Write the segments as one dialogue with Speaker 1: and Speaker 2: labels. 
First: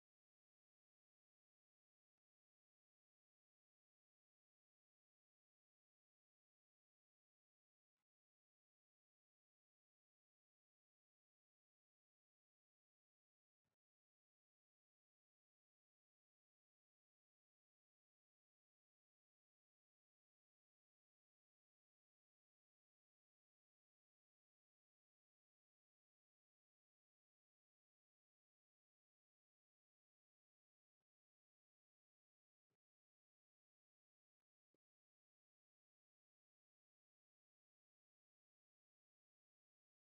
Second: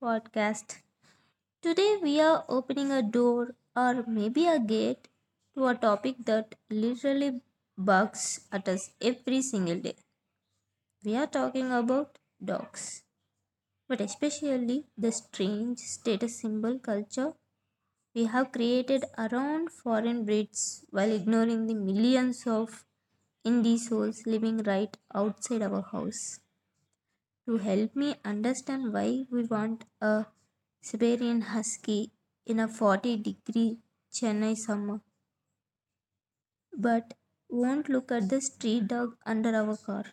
Speaker 1: podcast. Today we are opening a door, or maybe a gate, to a topic that literally bugs at us every single day. We are talking about dogs, but especially the strange status symbol culture we have created around foreign breeds while ignoring the millions of indie souls living right outside our house. To help me understand why we want a Siberian Husky in a 40-degree Chennai summer, but won't look at the street dog under our car,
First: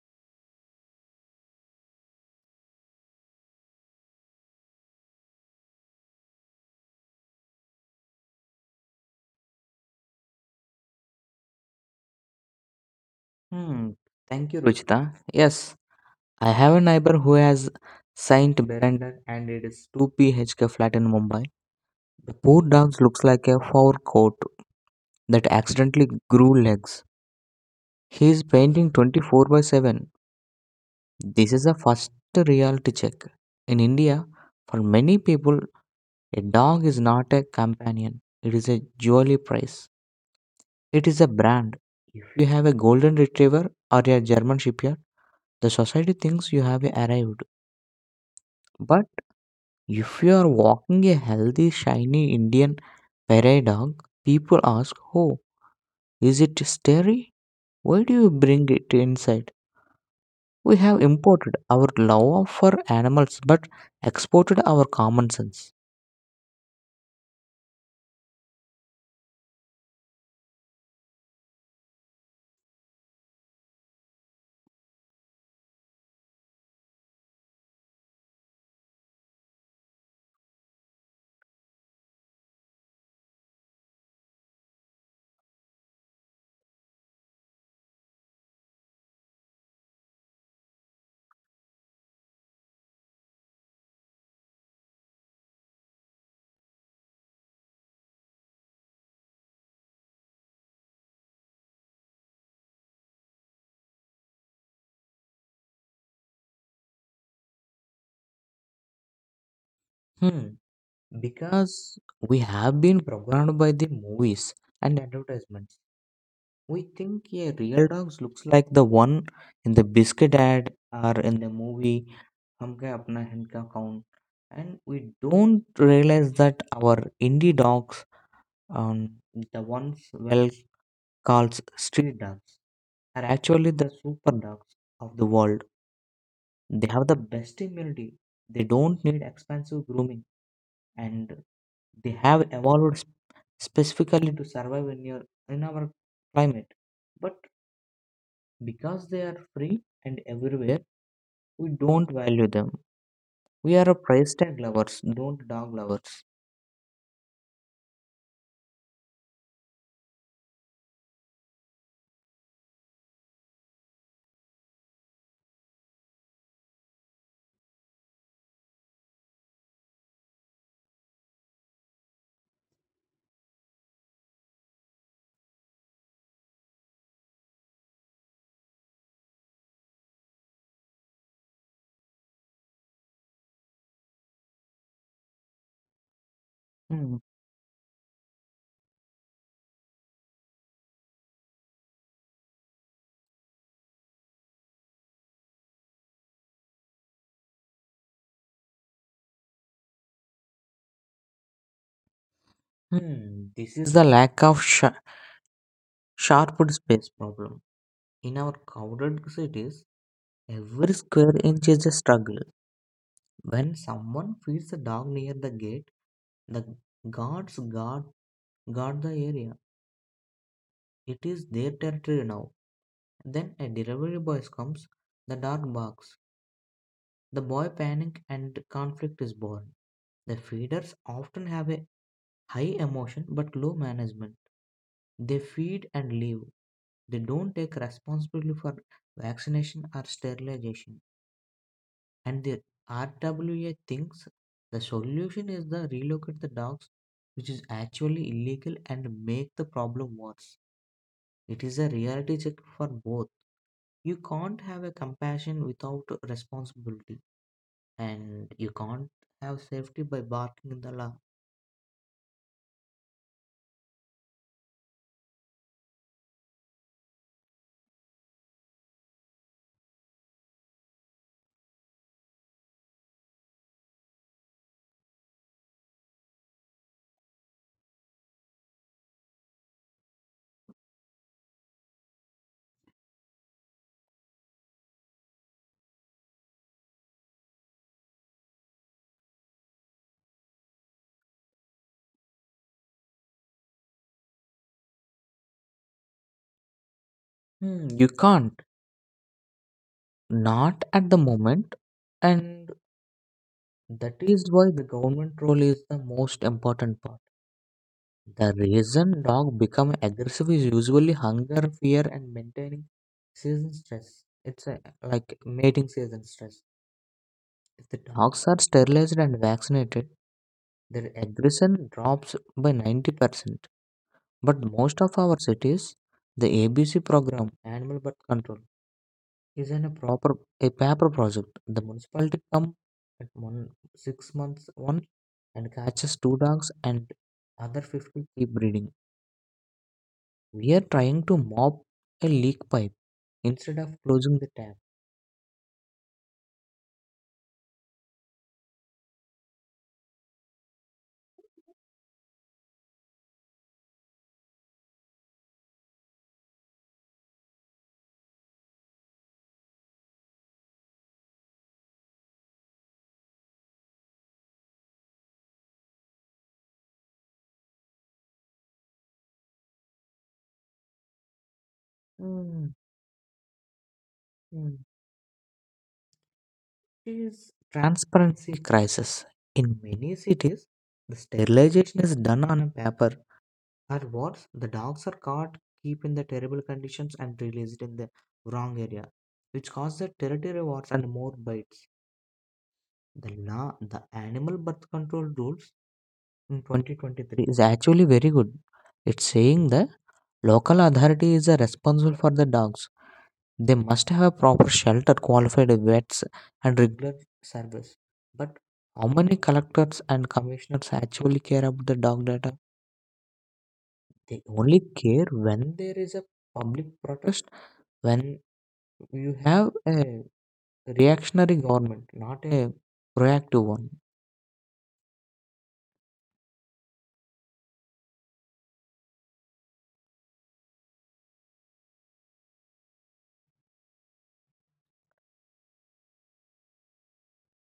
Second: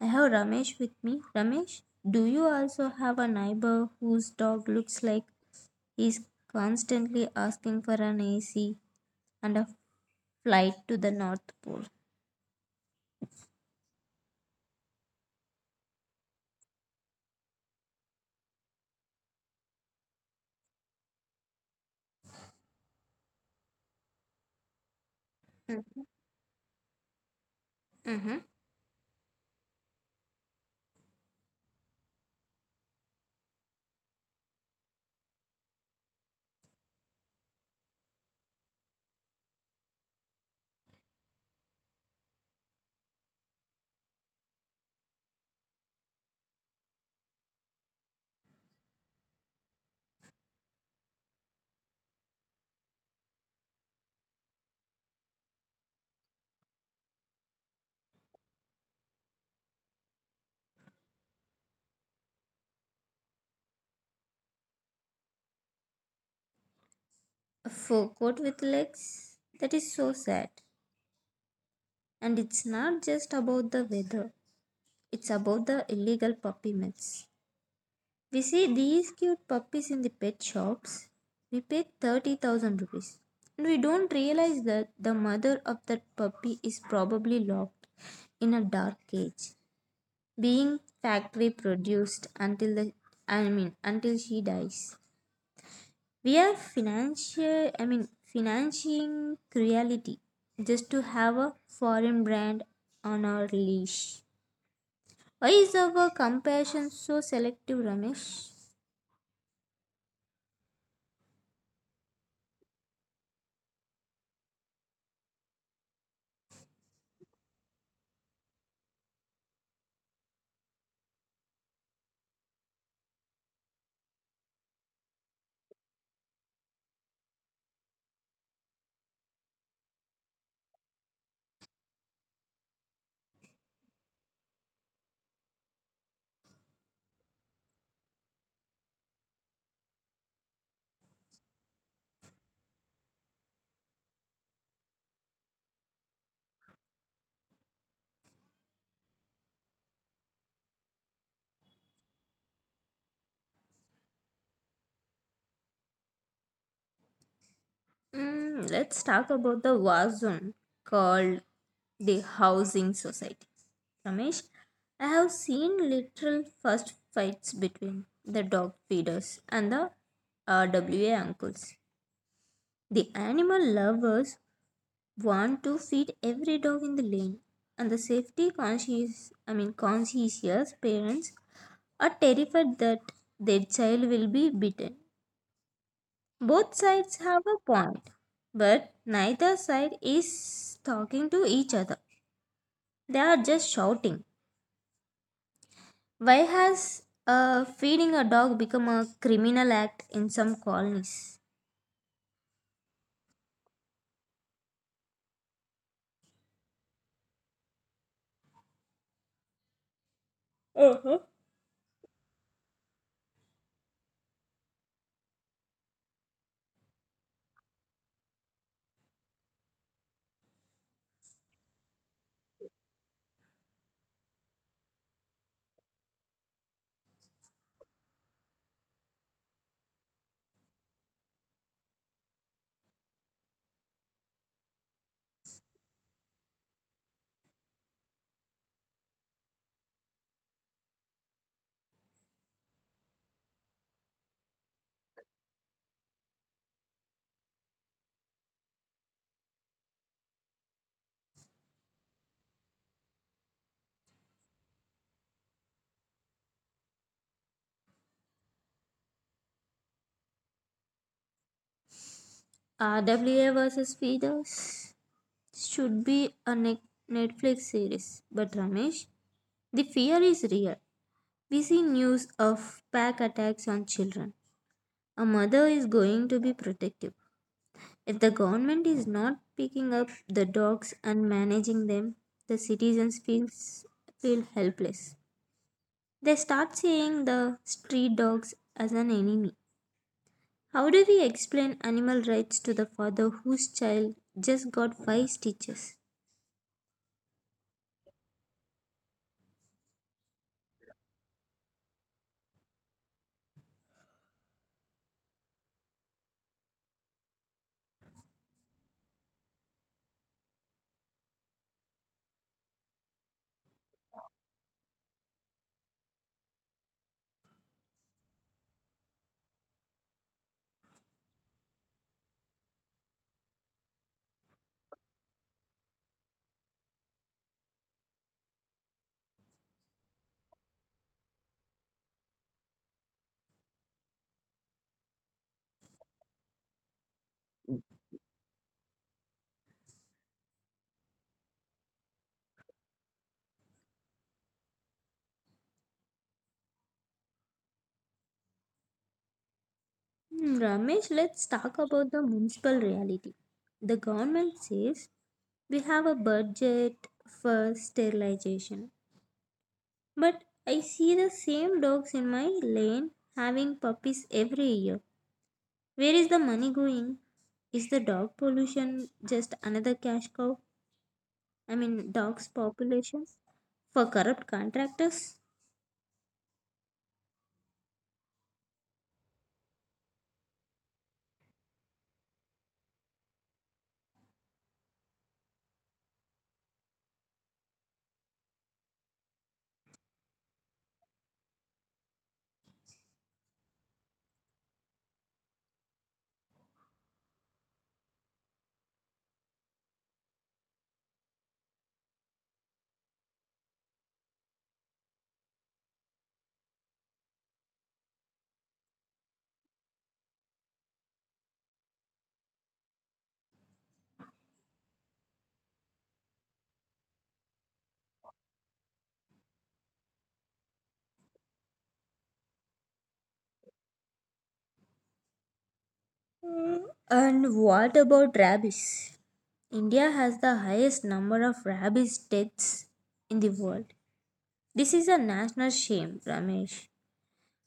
Speaker 1: I have Ramesh with me. Ramesh, do you also have a neighbor whose dog looks like he's constantly asking for an AC and a flight to the North Pole?
Speaker 2: Hmm. Thank you, Ruchita. Yes, I have a neighbor who has Saint Berander and it is 2PHK flat in Mumbai. The poor dog looks like a fur coat that accidentally grew legs. He
Speaker 1: Mm-hmm.
Speaker 2: is painting 24 by 7. This is a first reality check. In India, for many people, a dog is not a companion. It is a jewelry prize. It is a brand. If you have a golden retriever or a German shepherd, the society thinks you have arrived. But if you are walking a healthy, shiny Indian prairie dog, people ask, "Oh, is it scary? Why do you bring it inside?" We have imported our love for animals but exported our common sense.
Speaker 1: A fur coat with legs? That is so sad. And it's not just about the weather. It's about the illegal puppy mills. We see these cute puppies in the pet shops. We pay 30,000 rupees. And we don't realize that the mother of that puppy is probably locked in a dark cage, being factory produced until the I mean until she dies. We are financial I mean financing cruelty just to have a foreign brand on our leash. Why is our compassion so selective, Ramesh?
Speaker 2: Hmm. Because we have been programmed by the movies and advertisements. We think a real dog looks like the one in the biscuit ad or in the movie हम क्या अपना hand का count, and we don't realize that our indie dogs, um, the ones well called street dogs, are actually the super dogs of the world. They have the best immunity, they don't need expensive grooming, and they have evolved specifically to survive in your in our climate. But because they are free and everywhere, we don't value them. We are a price tag lovers, don't dog lovers.
Speaker 1: Mm, let's talk about the war zone called the housing society. Ramesh, I have seen literal first fights between the dog feeders and the RWA uncles. The animal lovers want to feed every dog in the lane, and the safety conscious, I mean conscientious parents are terrified that their child will be bitten. Both sides
Speaker 2: Hmm.
Speaker 1: have a point, but neither side is talking to each other. They are just shouting. Why has feeding a dog become a criminal act in some colonies?
Speaker 2: Hmm, this is the lack of sharp space problem. In our crowded cities, every
Speaker 1: Uh-huh.
Speaker 2: square inch is a struggle. When someone feeds a dog near the gate, the guards guard the area. It is their territory now. Then a delivery boy comes, the dog barks, the boy panic and conflict is born. The feeders often have a high emotion but low management. They feed and leave. They don't take responsibility for vaccination or sterilization. And the RWA thinks the solution is the relocate the dogs, which is actually illegal and make the problem worse. It is a reality check for both. You can't have a compassion without responsibility, and you can't have safety by barking in the law.
Speaker 1: RWA versus feeders should be a Netflix series, but Ramesh, the fear is real. We see news of pack attacks on children. A mother is going to be protective. If the government is not picking up the dogs and managing them, the feel helpless. They start seeing the street dogs as an enemy. How do we explain animal rights to the father whose child just got 5 stitches?
Speaker 2: Hmm, you can't, not at the moment. And that is why the government role is the most important part. The reason dog become aggressive is usually hunger, fear, and maintaining season stress. It's a, like, mating season stress. If the dogs are sterilized and vaccinated, their aggression drops by 90%. But most of our cities, the ABC program, Animal Birth Control, is in a proper a paper project. The municipality come at one six months one, and catches two dogs, and other 50 keep breeding. We are trying to mop a leak pipe instead of closing the tap.
Speaker 1: Hmm, Ramesh, let's talk about the municipal reality. The government says we have a budget for sterilization, but I see the same dogs in my lane having puppies every year. Where is the money going? Is the dog pollution just another cash cow? Dogs'
Speaker 2: Mm.
Speaker 1: population for corrupt
Speaker 2: mm.
Speaker 1: contractors?
Speaker 2: It is transparency crisis. In many cities, the sterilization is done on a paper, or worse, the dogs are caught, keep in the terrible conditions and released in the wrong area, which causes territory wars and more bites. The law, the animal birth control rules in 2023 is actually very good. It's saying the local authority is responsible for the dogs. They must have a proper shelter, qualified vets, and regular service. But how many collectors and commissioners actually care about the dog data? They only care when there is a public protest, when you have a reactionary government, not a proactive one.
Speaker 1: Mm, and what about rabies? India has the highest number of rabies deaths in the world. This is a national shame, Ramesh.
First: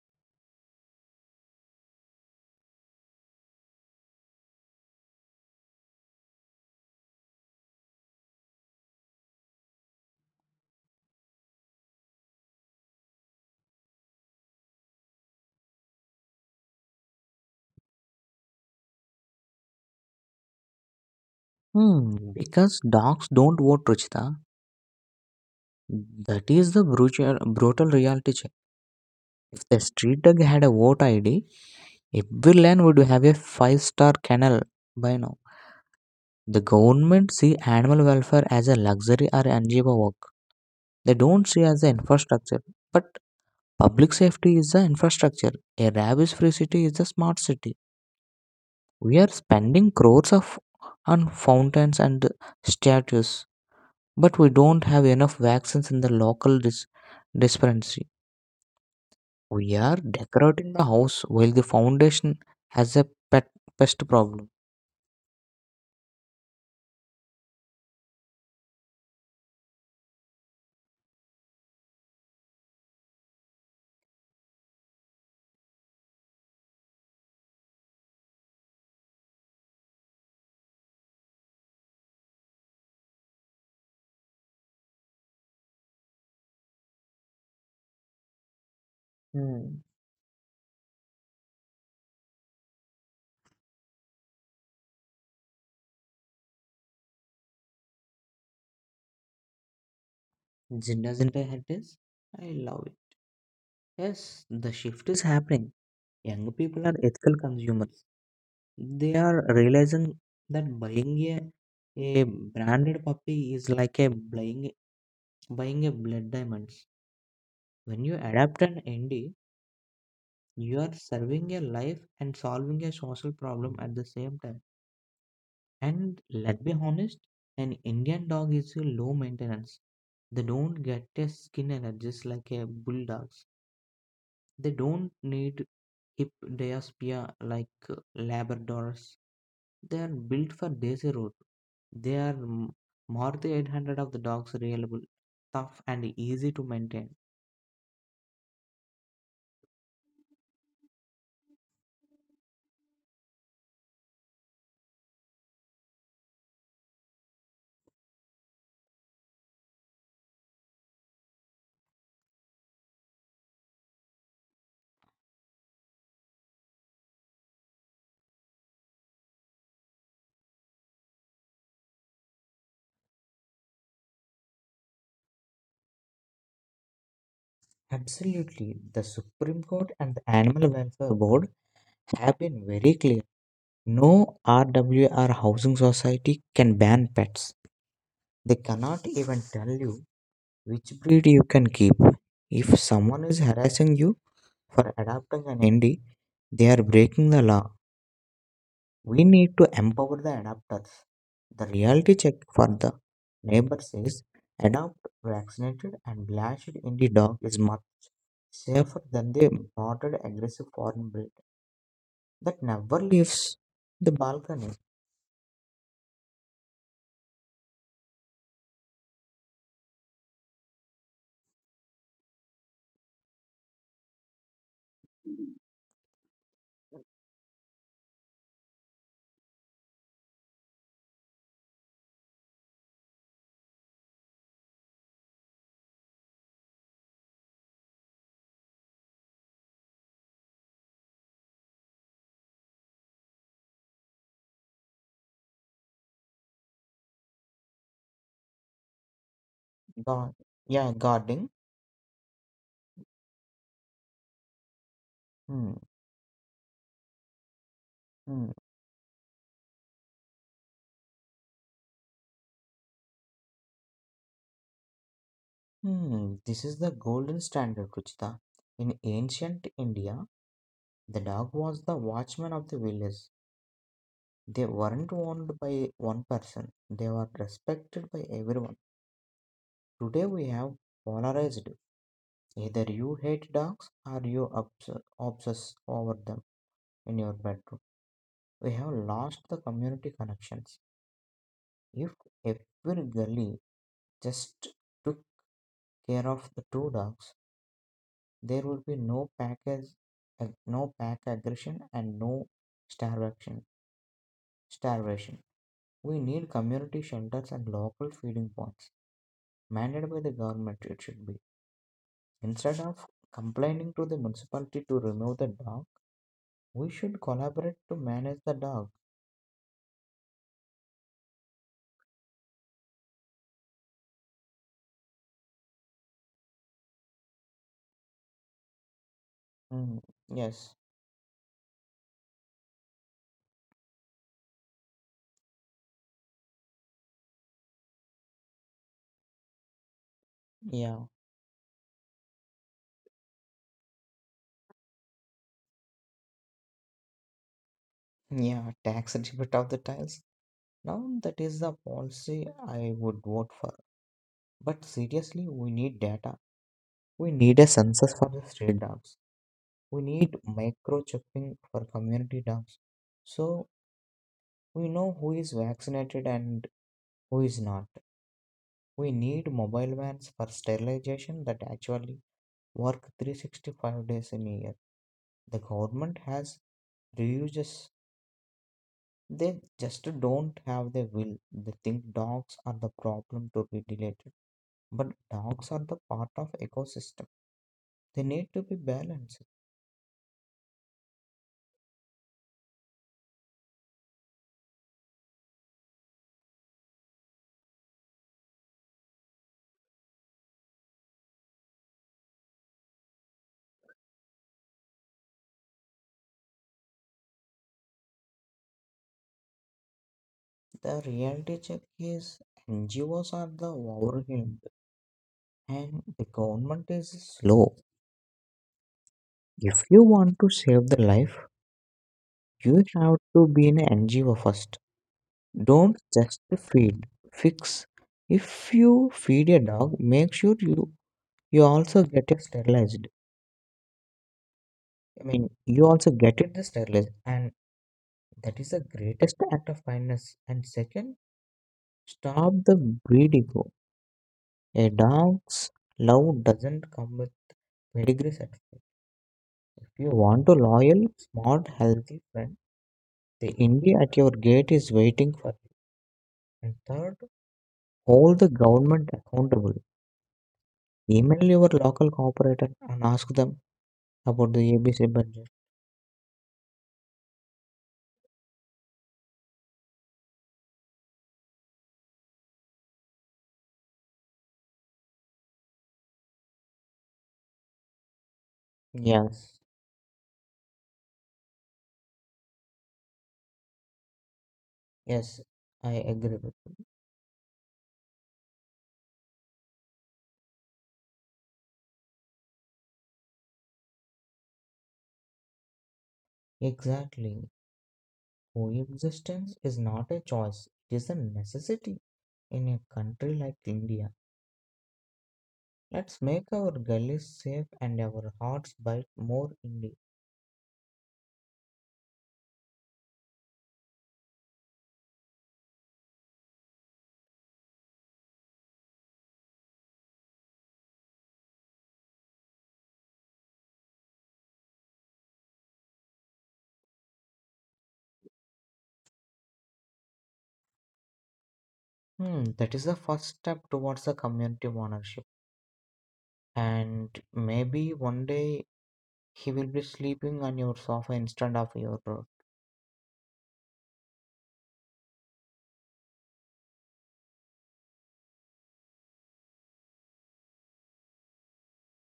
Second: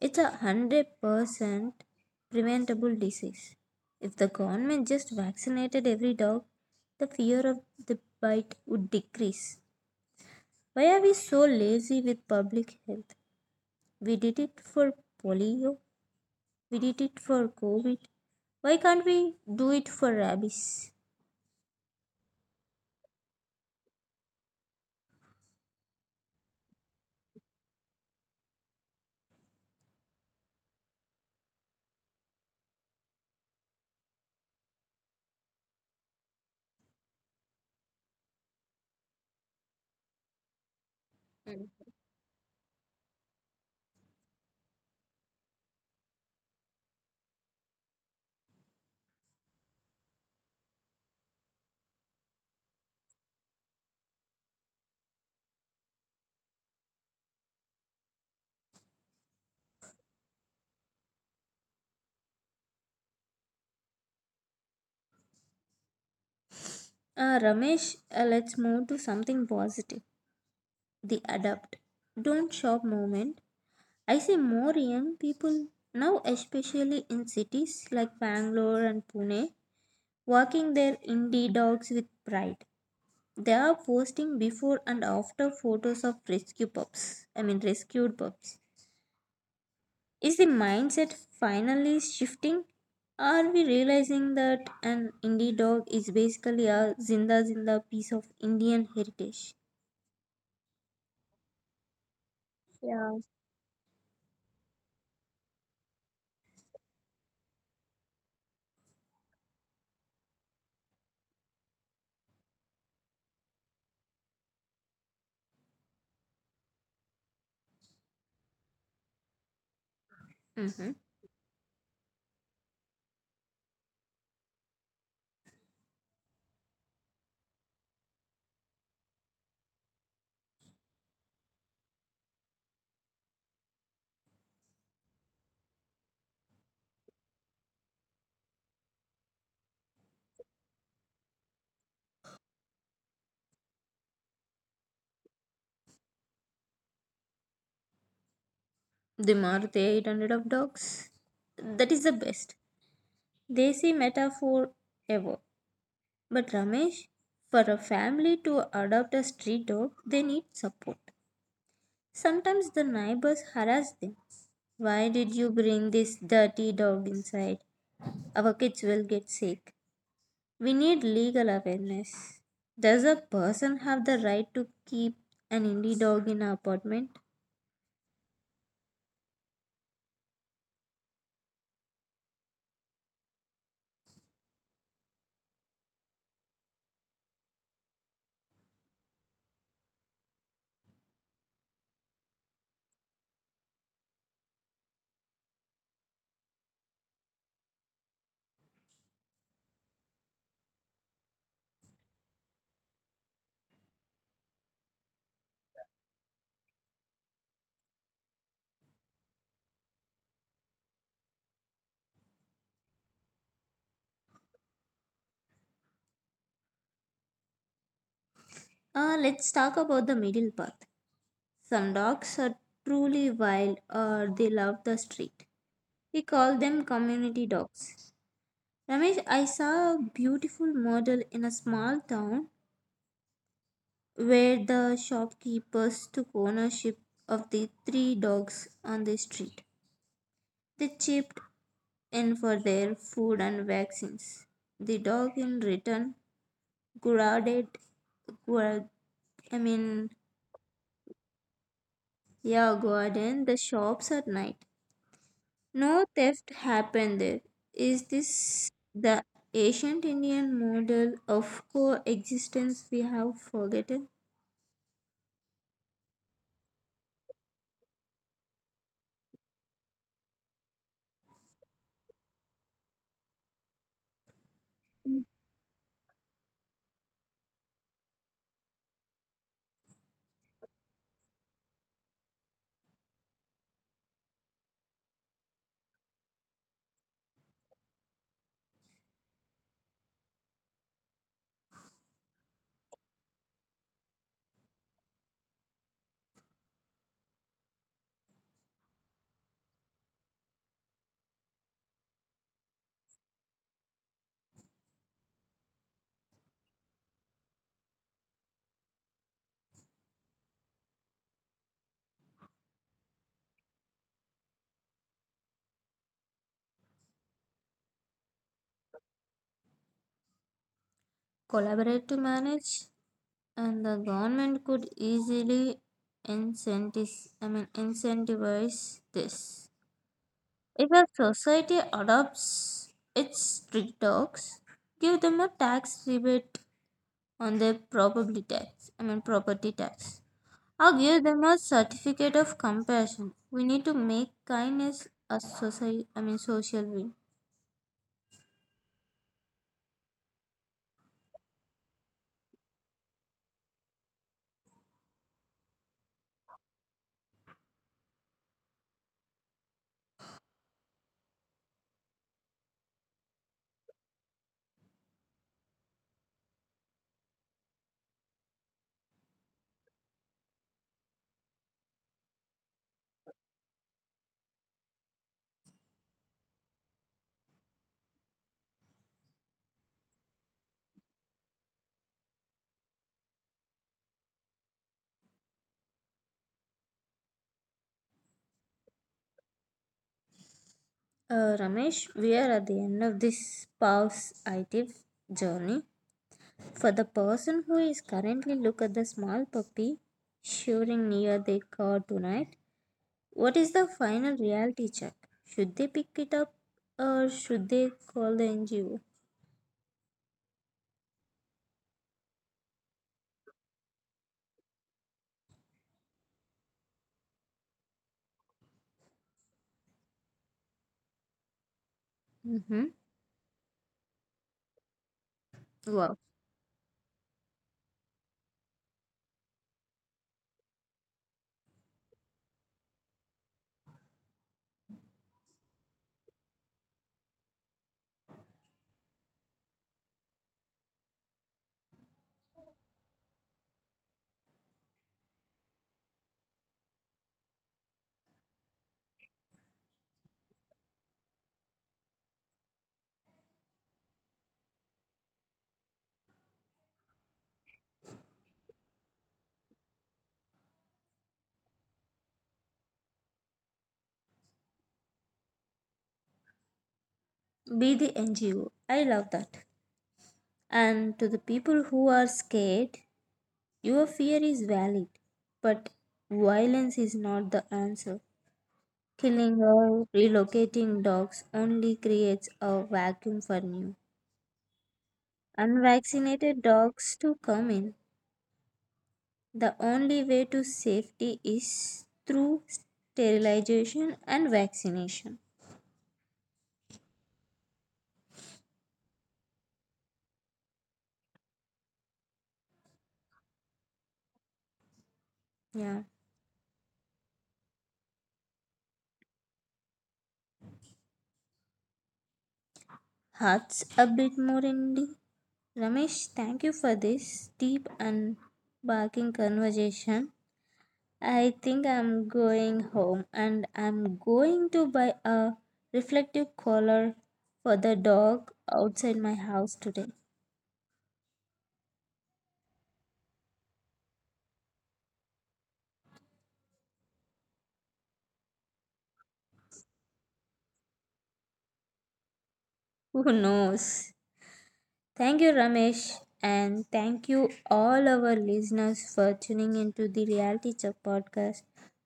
Speaker 1: It's a 100% preventable disease. If the government just vaccinated every dog, the fear of the bite would decrease. Why are we so lazy with public health? We did it for polio, we did it for COVID. Why can't we do it for rabies?
Speaker 2: Hmm, because dogs don't vote, Ruchita. That is the brutal, brutal reality check. If the street dog had a vote ID, every land would have a five-star kennel by now. The government see animal welfare as a luxury or NGO work. They don't see as the
Speaker 1: Mm.
Speaker 2: infrastructure. But public safety is the infrastructure. A rabies free city is a smart city. We are spending crores of on fountains and statues, but we don't have enough vaccines in the local dispensary. We are decorating the house while the foundation has a pet pest problem.
Speaker 1: Ramesh, let's move to something positive. The adapt, don't shop moment. I see more young people now, especially in cities like Bangalore and Pune, walking their indie dogs with pride. They are posting before and after photos of rescued pups.
Speaker 2: Hmm.
Speaker 1: Is the mindset finally shifting? Are we realizing that an indie dog is basically a zinda piece of Indian heritage?
Speaker 2: Doesn't, I hate this? I love it.
Speaker 1: Yeah.
Speaker 2: Yes, the shift is happening. Young people are ethical consumers. They are realizing that buying a branded puppy is like a buying a blood diamonds. When you adapt an ND, you are
Speaker 1: Mm-hmm.
Speaker 2: serving a life and solving a social problem at the same time. And let's be honest, an Indian dog is a low maintenance. They don't get a skin allergies like a bulldogs. They don't need hip diaspia like Labradors. They are built for daisy road. They are m- More than 800 of the dogs reliable, tough and easy to maintain.
Speaker 1: The Maruti 800 of dogs. That is the best Desi metaphor ever. But Ramesh, for a family to adopt a street dog, they need support. Sometimes the neighbors harass them. Why did you bring this dirty dog inside? Our kids will get sick. We need legal awareness. Does a person have the right to keep an indie dog in an apartment?
Speaker 2: Absolutely. The Supreme Court and the Animal Welfare Board have been very clear. No RWR housing society can ban pets. They cannot even tell you which breed you can keep. If someone is harassing you for adopting an indie, they are breaking the law. We need to empower the adopters. The reality check for the neighbor says adopt vaccinated and lashed indie dog is much safer than the imported aggressive foreign breed that never leaves the balcony.
Speaker 1: Let's talk about the middle path. Some dogs are truly wild or they love the street. We call them community dogs. Ramesh, I saw a beautiful model in a small town where the shopkeepers took ownership of the 3 dogs on the street. They chipped in for their food and vaccines. The dog in return guarded, guard, I mean,
Speaker 2: Gar- yeah, guarding.
Speaker 1: yeah, guarded the shops at night.
Speaker 2: Hmm.
Speaker 1: No theft happened there. Is
Speaker 2: hmm.
Speaker 1: this the ancient Indian model of coexistence we have forgotten?
Speaker 2: Hmm, this is the golden standard, Ruchita. In ancient India, the dog was the watchman of the village. They weren't owned by one person, they were respected by everyone. Today we have polarized. Either you hate dogs or you obsess over them in your bedroom. We have lost the community connections. If every gully just took care of the two dogs, there would be no no pack aggression and no starvation starvation. We need community shelters and local feeding points mandated by the government, it should be, instead of complaining to the municipality to remove the dog, we should collaborate to manage the dog.
Speaker 1: Collaborate to manage, and the government could easily incentivize I mean incentivize this.
Speaker 2: Mm, yes.
Speaker 1: If a society adopts its street dogs, give them a tax rebate on their property tax, or
Speaker 2: Yeah,
Speaker 1: give them a certificate of compassion. We need to make kindness a society. I mean social win.
Speaker 2: yeah, tax rebate of the tiles. Now that is the policy I would vote for. But seriously, we need data, we need a census for the stray dogs, we need microchipping for community dumps, so we know who is vaccinated and who is not. We need mobile vans for sterilization that actually work 365 days in a year. The government has reuses, they just don't have the will. They think dogs are the problem to be deleted, but dogs are the part of ecosystem, they need to be balanced.
Speaker 1: Uh, Ramesh, we are at the end of this pause it journey. For the person who is currently look at the small puppy shivering near their car tonight, what is the final reality check? Should they pick it up or should they call the NGO?
Speaker 2: The reality check is NGOs are the overwhelmed, and the government is slow. If you want to save the life, you
Speaker 1: Mm-hmm.
Speaker 2: have to be an NGO first. Don't
Speaker 1: Wow.
Speaker 2: just feed, fix. If you feed a dog, make sure you also get it sterilized. I mean, you also get it the sterilized, and that is the greatest act of kindness. And second, stop the breed ego. A dog's love doesn't come with pedigree certificate. If you want a loyal, smart, healthy friend, the India at your gate is waiting for you. And third, hold the government accountable. Email your local cooperator and ask them about the ABC budget.
Speaker 1: Be the NGO. I love that. And to the people who are scared, your fear is valid, but violence is not the answer.
Speaker 2: Yes,
Speaker 1: Killing or relocating dogs only creates a vacuum for new,
Speaker 2: yes, I agree with
Speaker 1: unvaccinated
Speaker 2: you.
Speaker 1: dogs to come in. The only way to safety is through sterilization and vaccination.
Speaker 2: Exactly. Coexistence is not a choice, it is a necessity. In a country like India,
Speaker 1: Yeah,
Speaker 2: let's make our gullies safe and our hearts bite more India.
Speaker 1: hearts a bit more indie. The Ramesh, thank you for this deep and barking conversation. I think I'm going home and I'm going to buy a reflective collar for the dog outside my house today.
Speaker 2: Hmm, that is the first step towards the community ownership. And maybe one day he will be sleeping on your sofa instead of your
Speaker 1: Who knows? Thank you, Ramesh, and thank you all our listeners for tuning into the Reality Check podcast.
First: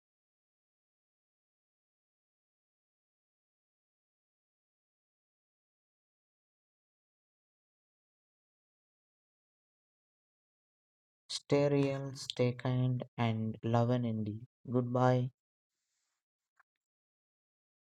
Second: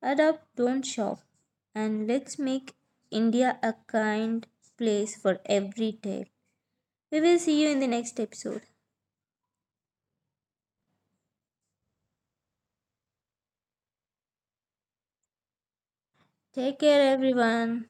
Speaker 1: Adopt, don't shop, and let's make India a kind place for every tale. We will see you in the next episode.
Speaker 2: stereo. Stay kind and love and indie. Goodbye.
Speaker 1: Take care, everyone.